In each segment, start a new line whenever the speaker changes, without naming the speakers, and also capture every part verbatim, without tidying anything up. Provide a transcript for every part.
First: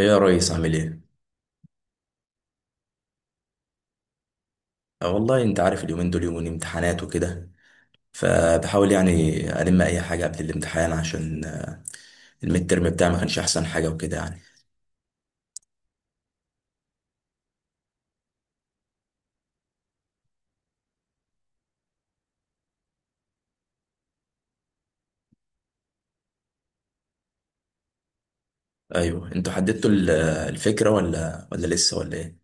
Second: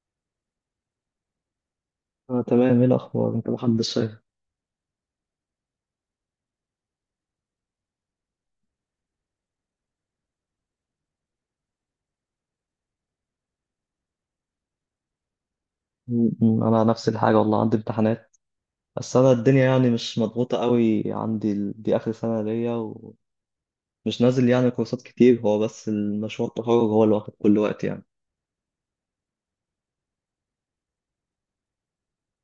ايه يا ريس عامل ايه؟
اه تمام، ايه الاخبار؟ انت محمد الشايف.
آه والله انت عارف اليومين دول يومين امتحانات وكده، فبحاول يعني الم اي حاجه قبل الامتحان عشان آه، الميد ترم بتاعي ما كانش احسن حاجه وكده يعني.
م- م- انا نفس الحاجه والله، عندي امتحانات بس انا الدنيا يعني مش مضغوطه قوي عندي، ال- دي اخر سنه ليا ومش نازل يعني كورسات كتير، هو بس المشروع التخرج هو اللي واخد كل وقت يعني.
ايوه، انتوا حددتوا ال- آه، الفكره ولا ولا لسه ولا ايه؟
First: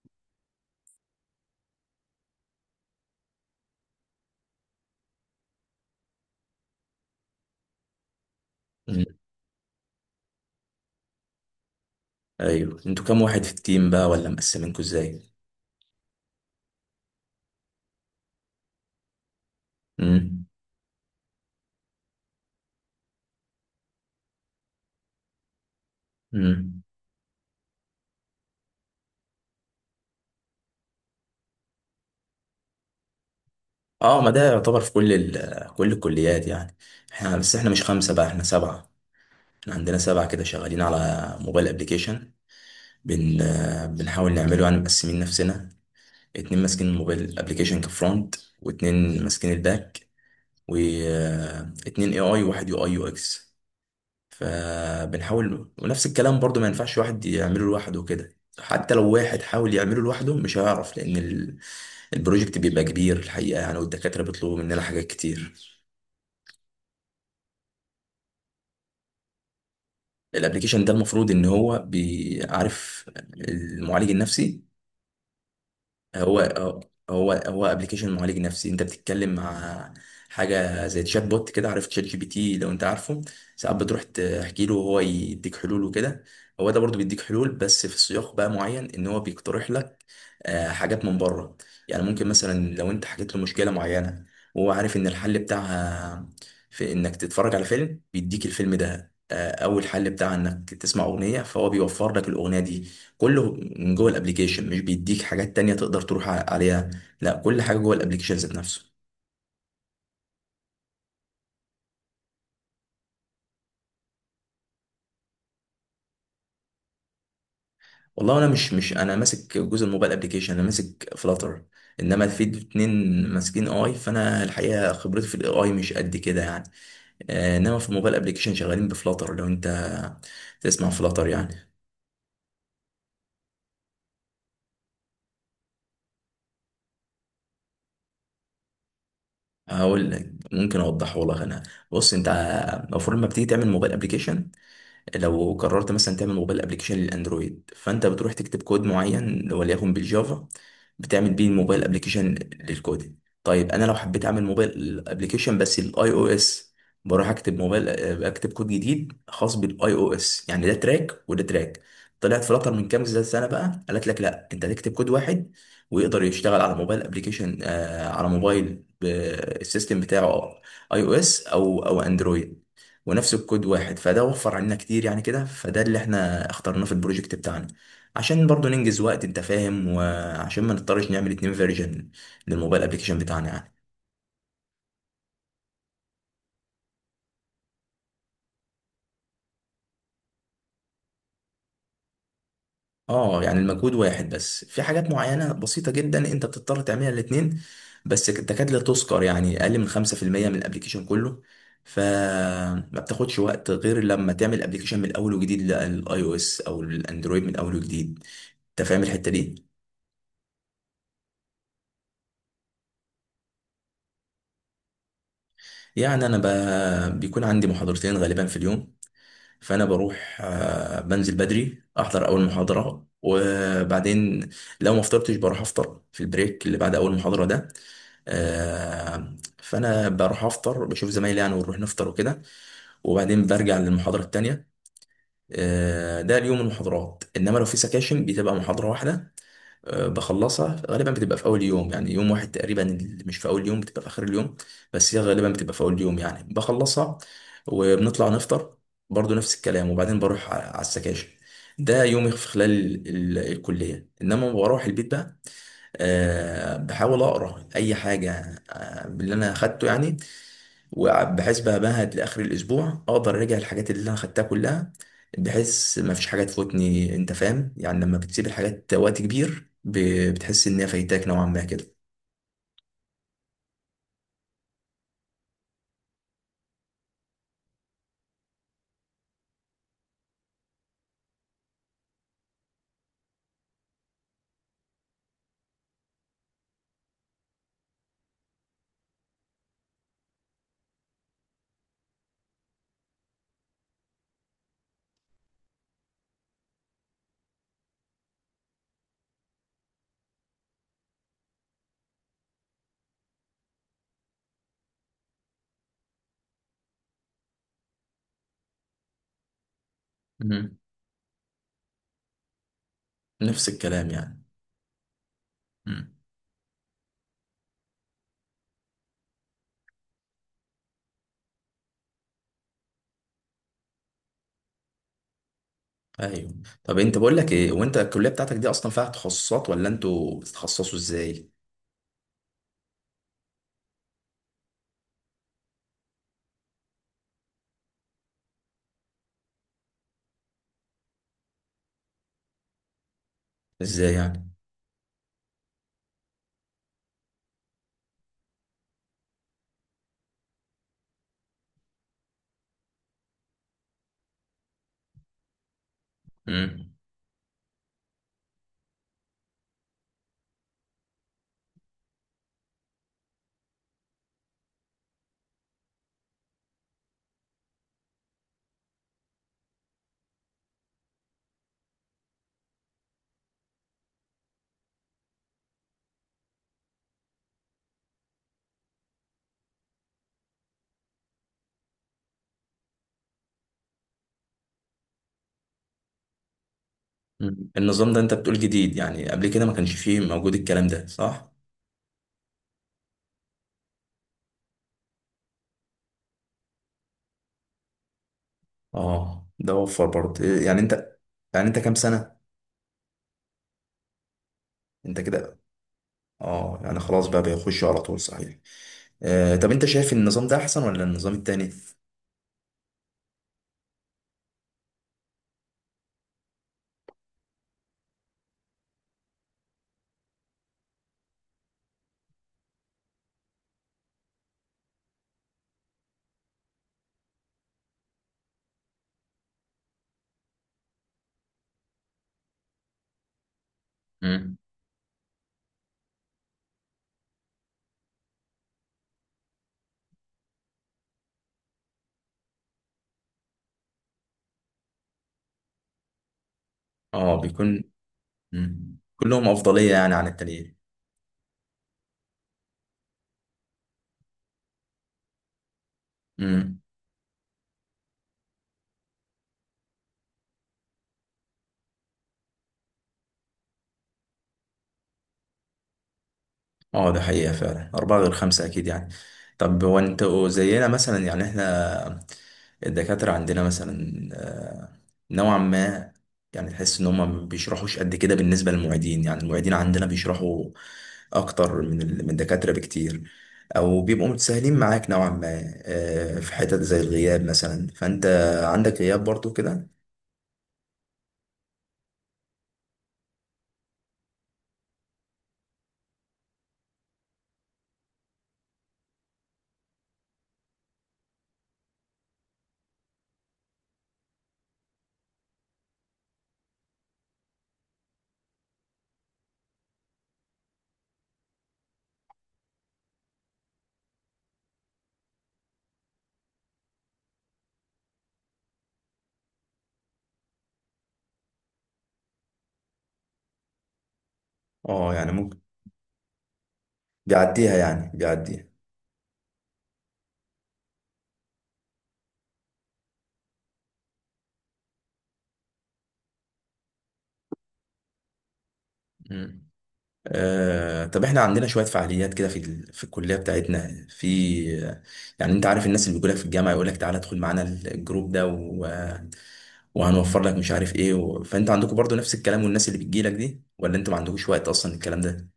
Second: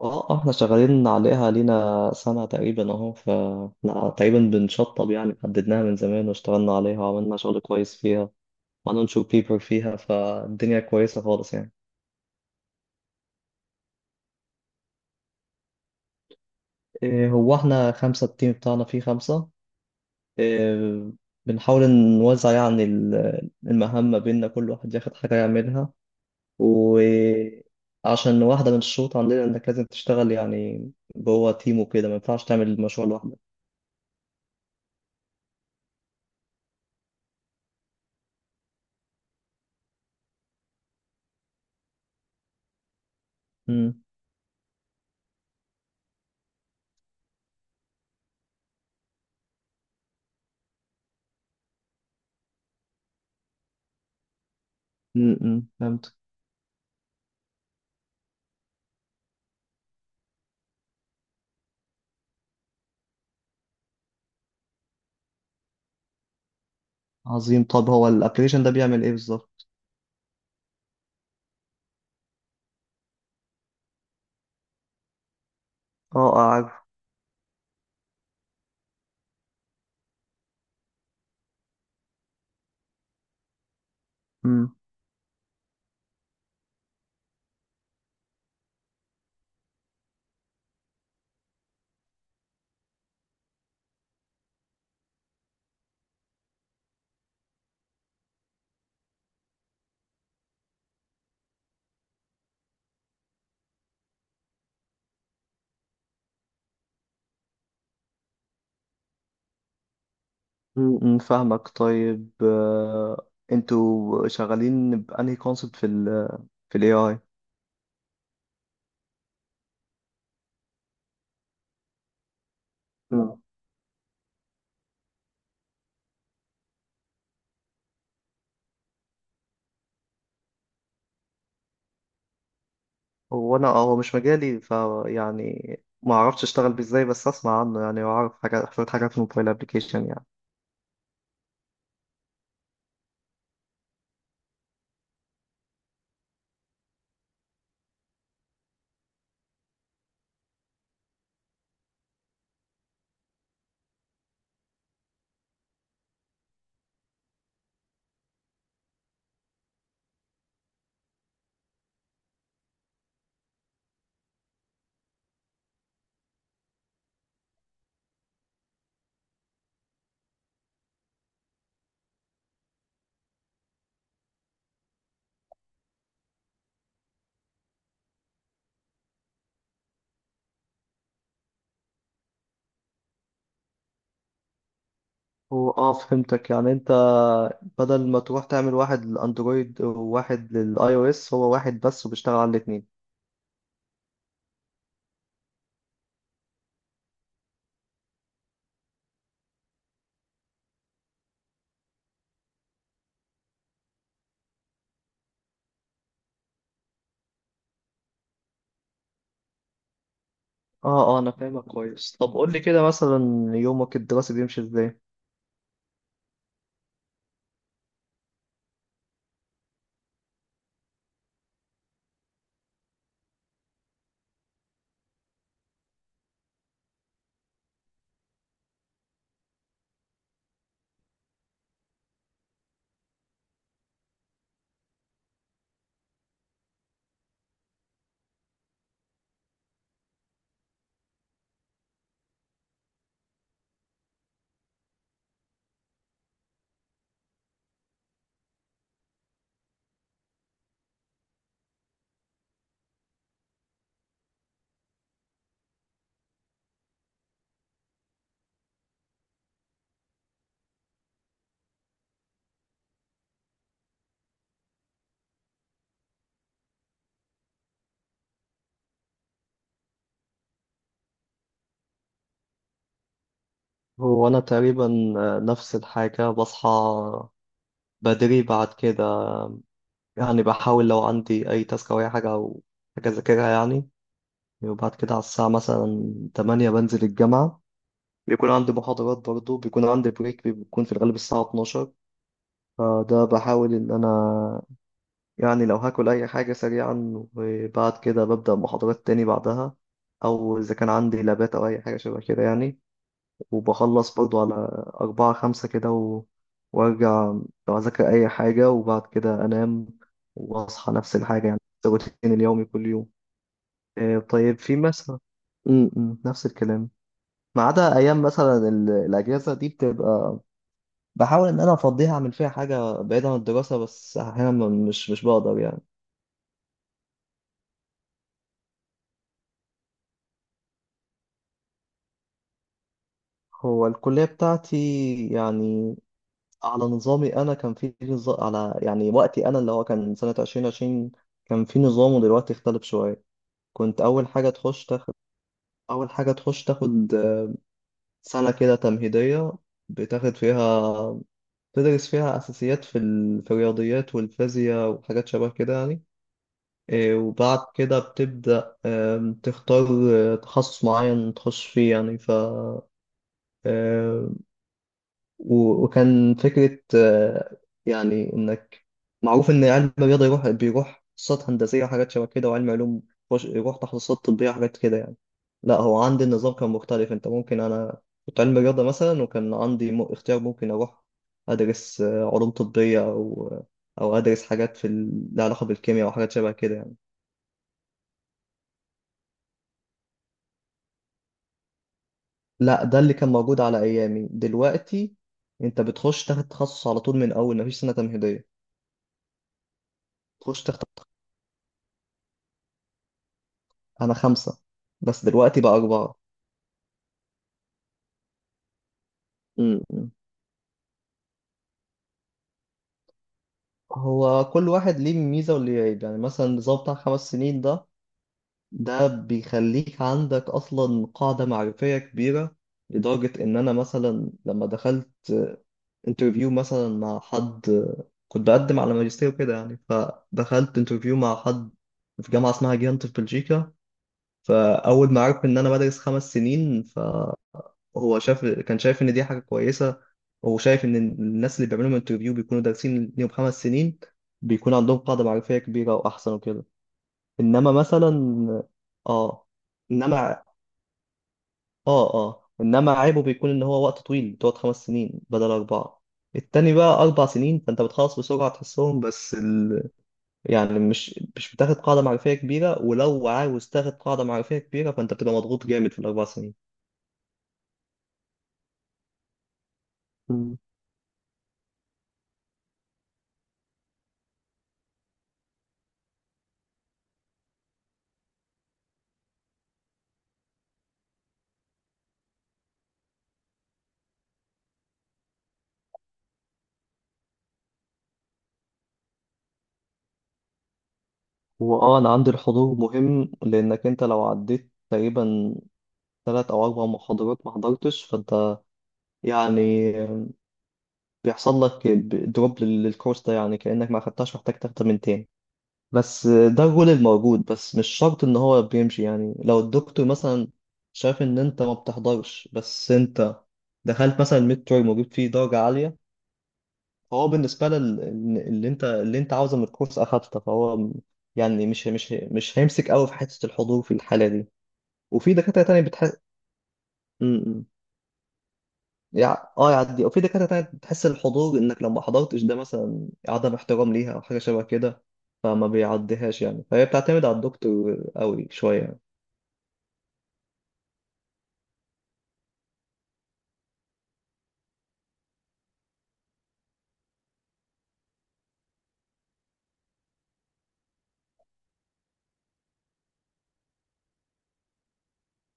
اه آه، احنا شغالين عليها لينا سنه تقريبا اهو ف لا، تقريبا بنشطب يعني، حددناها من زمان واشتغلنا عليها وعملنا شغل كويس فيها
مم.
وهننشر بيبر فيها، فالدنيا كويسه خالص يعني.
ايوه، انتوا كام واحد في التيم بقى ولا مقسمينكوا ازاي؟
إيه، هو احنا خمسه، التيم بتاعنا فيه خمسه.
امم.
آه، بنحاول نوزع يعني ال- المهام ما بيننا، كل واحد ياخد حاجة يعملها،
امم.
وعشان واحدة من الشروط عندنا إنك لازم تشتغل يعني جوه تيم وكده، ما ينفعش تعمل المشروع لوحدك.
اه، ما ده يعتبر في كل ال آه، كل الكليات يعني. احنا بس احنا مش خمسه بقى، احنا سبعه. احنا عندنا سبعه كده شغالين على موبايل ابلكيشن، بن آه،
مم.
بنحاول نعمله يعني، مقسمين نفسنا. اتنين ماسكين الموبايل ابلكيشن كفرونت، واتنين ماسكين الباك، واتنين اي اي واحد يو اي يو اكس.
مم، مم،
فبنحاول، ونفس
فهمت.
الكلام برضو، ما ينفعش واحد يعمله لوحده كده، حتى لو واحد حاول يعمله لوحده مش هيعرف، لان ال- البروجكت بيبقى كبير الحقيقه يعني، والدكاتره بيطلبوا مننا حاجات كتير.
عظيم، طب هو الابلكيشن ده بيعمل إيه بالظبط؟
الابلكيشن ده المفروض ان هو بيعرف المعالج النفسي.
اه آه،
هو
عارف.
هو هو ابلكيشن معالج نفسي، انت بتتكلم مع حاجه زي تشات بوت كده، عارف تشات جي بي تي؟ لو انت عارفه، ساعات بتروح تحكي له
مم.
وهو يديك حلول وكده. هو ده برضو بيديك حلول، بس في سياق بقى معين، ان هو بيقترح لك آه، حاجات من بره. يعني ممكن مثلا لو انت حكيت له مشكله معينه، وهو عارف ان الحل بتاعها في انك تتفرج على فيلم، بيديك الفيلم ده. آه، اول حل بتاعها انك تسمع اغنيه، فهو بيوفر لك الاغنيه دي. كله من جوه الابليكيشن، مش بيديك حاجات تانية تقدر تروح ع- عليها، لا، كل حاجة جوه الابليكيشن ذات نفسه.
مم، مم، فاهمك. طيب آه، انتوا شغالين بأنهي كونسبت في ال في ال A I؟
والله انا مش مش انا ماسك جزء الموبايل ابليكيشن، انا ماسك فلاتر، انما في اتنين ماسكين اي، فانا الحقيقة خبرتي في الاي مش قد كده يعني. آه، انما في الموبايل ابليكيشن شغالين بفلاتر، لو انت تسمع فلاتر يعني.
هو انا آه، هو مش مجالي فيعني، ما اعرفش اشتغل بيه ازاي بس اسمع عنه يعني، واعرف حاجات شويه حاجات في الموبايل ابلكيشن
هقول
يعني.
لك، ممكن اوضحه لك انا. بص انت، المفروض لما بتيجي تعمل موبايل ابلكيشن، لو قررت مثلا تعمل موبايل ابلكيشن للاندرويد، فانت بتروح تكتب كود معين وليكن بالجافا، بتعمل بيه الموبايل ابلكيشن للكود. طيب انا لو حبيت اعمل موبايل ابلكيشن بس للاي او اس، بروح اكتب موبايل، اكتب كود جديد خاص بالاي او اس، يعني ده تراك وده تراك. طلعت فلاتر من كام سنه بقى قالت لك، لا، انت هتكتب كود واحد ويقدر يشتغل على موبايل ابلكيشن، آه، على موبايل ب- السيستم بتاعه اي او اس او او اندرويد، ونفس الكود واحد. فده وفر علينا كتير يعني كده، فده اللي احنا اخترناه في البروجكت بتاعنا، عشان برضو ننجز وقت انت فاهم، وعشان ما نضطرش نعمل اتنين فيرجن للموبايل ابليكيشن بتاعنا يعني.
هو اه فهمتك، يعني انت بدل ما تروح تعمل واحد للاندرويد وواحد للاي او اس، هو واحد بس وبيشتغل على الاثنين.
اه، يعني المجهود واحد، بس في حاجات معينة بسيطة جدا انت بتضطر تعملها الاتنين، بس تكاد لا تذكر، يعني اقل من خمسه في الميه من الابليكيشن كله. فما بتاخدش وقت غير لما تعمل ابليكيشن من الاول وجديد للاي او اس او الاندرويد من الاول وجديد، انت فاهم الحتة دي.
اه اه انا فاهمك كويس. طب قول لي كده مثلا، يومك الدراسي بيمشي ازاي؟
يعني انا ب... بيكون عندي محاضرتين غالبا في اليوم، فانا بروح، آه، بنزل بدري احضر اول محاضره، وبعدين لو ما فطرتش بروح افطر في البريك اللي بعد اول محاضره ده. آه، فانا بروح افطر، بشوف زمايلي يعني، ونروح نفطر وكده، وبعدين برجع للمحاضره التانيه. آه، ده اليوم المحاضرات، انما لو في سكاشن بتبقى محاضره واحده. آه، بخلصها غالبا، بتبقى في اول يوم يعني، يوم واحد تقريبا، اللي مش في اول يوم بتبقى في اخر اليوم، بس هي غالبا بتبقى في اول يوم يعني، بخلصها وبنطلع نفطر برضو نفس الكلام، وبعدين بروح ع- على السكاشن. ده يومي في خلال ال- الكلية، انما بروح البيت بقى، أه بحاول اقرا اي حاجة آه، باللي انا اخدته يعني، وبحيث بمهد لاخر الاسبوع اقدر اراجع الحاجات اللي انا خدتها كلها، بحيث ما فيش حاجه تفوتني، انت فاهم؟ يعني لما بتسيب الحاجات وقت كبير ب- بتحس انها فايتاك نوعا ما كده.
هو انا تقريبا آه، نفس الحاجه، بصحى بدري، بعد كده يعني بحاول لو عندي اي تاسك او اي حاجه او حاجه اذاكرها يعني، وبعد كده على الساعة مثلا تمانية بنزل الجامعة، بيكون عندي محاضرات برضه، بيكون عندي بريك بيكون في الغالب الساعة اتناشر، فده بحاول إن أنا يعني لو هاكل أي حاجة سريعا، وبعد كده ببدأ محاضرات تاني بعدها، أو إذا كان عندي لابات أو أي حاجة شبه كده يعني، وبخلص برضه على أربعة خمسة كده و... وأرجع لو أذاكر أي حاجة وبعد كده أنام،
مم.
وأصحى نفس الحاجة يعني، روتين اليومي كل يوم.
نفس الكلام
آه،
يعني.
طيب في مثلا م-
مم.
م، نفس الكلام، ما عدا ايام مثلا ال- الاجازه دي بتبقى بحاول ان انا افضيها اعمل فيها حاجه بعيده عن الدراسه، بس احيانا م- مش مش بقدر يعني.
ايوه، طب انت بقول لك ايه، وانت الكليه بتاعتك دي اصلا فيها تخصصات ولا انتوا بتتخصصوا ازاي؟
هو الكليه بتاعتي يعني على نظامي انا، كان في نظام على يعني وقتي انا، اللي هو كان سنه الفين وعشرين، كان في نظام ودلوقتي اختلف شويه. كنت
ازاي
اول حاجه
يعني؟
تخش تاخد اول حاجه تخش تاخد سنه كده تمهيديه، بتاخد فيها تدرس فيها اساسيات في ال- في الرياضيات والفيزياء وحاجات شبه كده يعني.
مم.
إيه، وبعد كده بتبدأ آم، تختار آه، تخصص معين تخش فيه يعني ف آه، و- وكان فكرة آه، يعني إنك معروف إن علم الرياضة يروح بيروح تخصصات هندسية وحاجات شبه كده، وعلم علوم يخش- يروح تخصصات طبية وحاجات كده يعني. لا، هو عندي النظام كان مختلف، أنت ممكن، أنا كنت علم رياضة مثلا وكان عندي م- اختيار ممكن أروح أدرس آه، علوم طبية أو آه، أو أدرس حاجات في ال- لها علاقة بالكيمياء وحاجات شبه كده يعني.
مم. النظام ده انت بتقول جديد، يعني قبل كده ما كانش فيه، موجود الكلام ده، صح؟
لا، ده اللي كان موجود على ايامي، دلوقتي انت بتخش تاخد تخصص على طول من اول، مفيش سنه تمهيديه
اه، ده وفر برضه
تخش
إيه، يعني
تاخد.
انت، يعني انت كام سنه؟
انا خمسه،
انت
بس
كده،
دلوقتي بقى اربعه.
اه يعني خلاص بقى بيخشوا على طول، صحيح. آه، طب
م-
انت
م.
شايف النظام ده احسن ولا النظام التاني؟
هو كل واحد ليه ميزه وليه عيب، يعني مثلا النظام بتاع خمس سنين ده، ده بيخليك عندك اصلا قاعده معرفيه كبيره، لدرجه ان انا مثلا لما دخلت انترفيو مثلا مع حد، كنت بقدم على ماجستير كده يعني، فدخلت انترفيو مع حد في جامعه اسمها جيانت في بلجيكا،
مم.
فأول ما عرف إن أنا بدرس خمس سنين، فهو شاف كان شايف إن دي حاجة كويسة، هو شايف إن الناس اللي بيعملوا انترفيو بيكونوا دارسين ليهم خمس سنين، بيكون عندهم قاعدة معرفية كبيرة وأحسن وكده.
اه
إنما
بيكون.
مثلا
مم.
آه
كلهم افضليه يعني عن
إنما
التانيين.
آه آه إنما عيبه بيكون إن هو وقت طويل، تقعد خمس سنين بدل أربعة. التاني
مم.
بقى أربع سنين فأنت بتخلص بسرعة، تحسهم بس ال... يعني مش مش بتاخد قاعدة معرفية كبيرة، ولو عاوز تاخد قاعدة معرفية كبيرة فأنت بتبقى مضغوط جامد في الأربع سنين.
اه، ده حقيقه فعلا، اربعه غير خمسه اكيد يعني. طب هو انت
مم.
زينا مثلا، يعني احنا الدكاترة عندنا مثلا، آه، نوعا ما يعني تحس إن هما ما بيشرحوش قد كده، بالنسبة للمعيدين يعني، المعيدين عندنا بيشرحوا أكتر من ال- من الدكاترة بكتير، أو بيبقوا متساهلين معاك نوعا ما، آه، في حتت زي الغياب مثلا، فأنت عندك غياب برضو كده؟
واه انا عندي الحضور مهم، لانك انت لو عديت تقريبا ثلاث او اربع محاضرات ما حضرتش، فانت يعني بيحصل لك دروب للكورس ده، يعني كانك ما خدتهاش، محتاج تاخدها من تاني. بس ده الرول الموجود، بس مش شرط ان هو بيمشي، يعني لو الدكتور مثلا شاف ان انت ما بتحضرش، بس انت دخلت مثلا الميد تيرم وجبت فيه درجة عالية، فهو بالنسبة لل اللي انت اللي انت عاوزه من الكورس اخدته، فهو م- يعني مش مش مش هيمسك قوي في حتة الحضور في الحالة دي.
اه يعني
وفي
ممكن،
دكاترة تانية بتحس،
بيعديها يعني، بيعديها.
يعني اه يعدي، وفي دكاترة تانية بتحس الحضور انك لو ما حضرتش ده مثلا عدم احترام ليها او حاجة شبه كده، فما بيعديهاش يعني، فهي بتعتمد على الدكتور قوي شوية يعني.
مم. آه، طب احنا عندنا شوية فعاليات كده في ال- في الكلية بتاعتنا، في يعني انت عارف الناس اللي بيقولك في الجامعة يقولك تعالى ادخل معانا الجروب ده، وهنوفر لك مش عارف ايه و... فانتوا عندكم برضو نفس الكلام والناس اللي بتجي لك دي، ولا انتوا ما عندكوش وقت اصلا الكلام ده؟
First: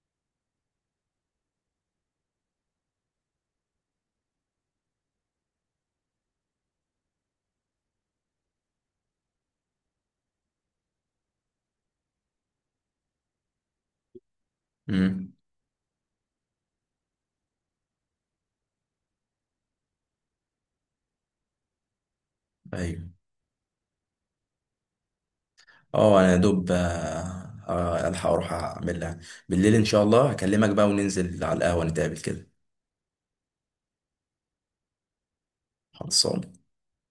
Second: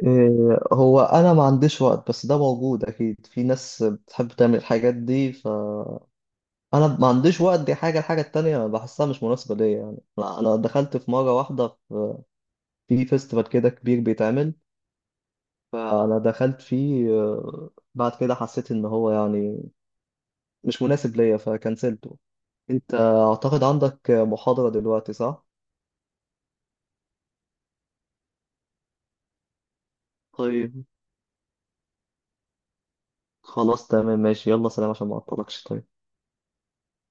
إيه، هو انا ما عنديش وقت، بس ده موجود اكيد، في ناس بتحب تعمل الحاجات دي. انا ما عنديش وقت، دي حاجه، الحاجه التانية بحسها مش مناسبه ليا يعني، انا أنا دخلت في مره واحده في في فيستيفال كده كبير بيتعمل،
امم.
فانا دخلت فيه آه، بعد كده حسيت ان هو يعني مش مناسب ليا فكنسلته. انت
ايوه.
اعتقد عندك محاضره دلوقتي صح؟
اه انا يا دوب، آه، آه، الحق اروح اعمل لها، بالليل ان شاء الله هكلمك
طيب،
بقى وننزل على القهوة نتقابل كده.
خلاص تمام ماشي يلا سلام، عشان ما اعطلكش طيب.
خلصان.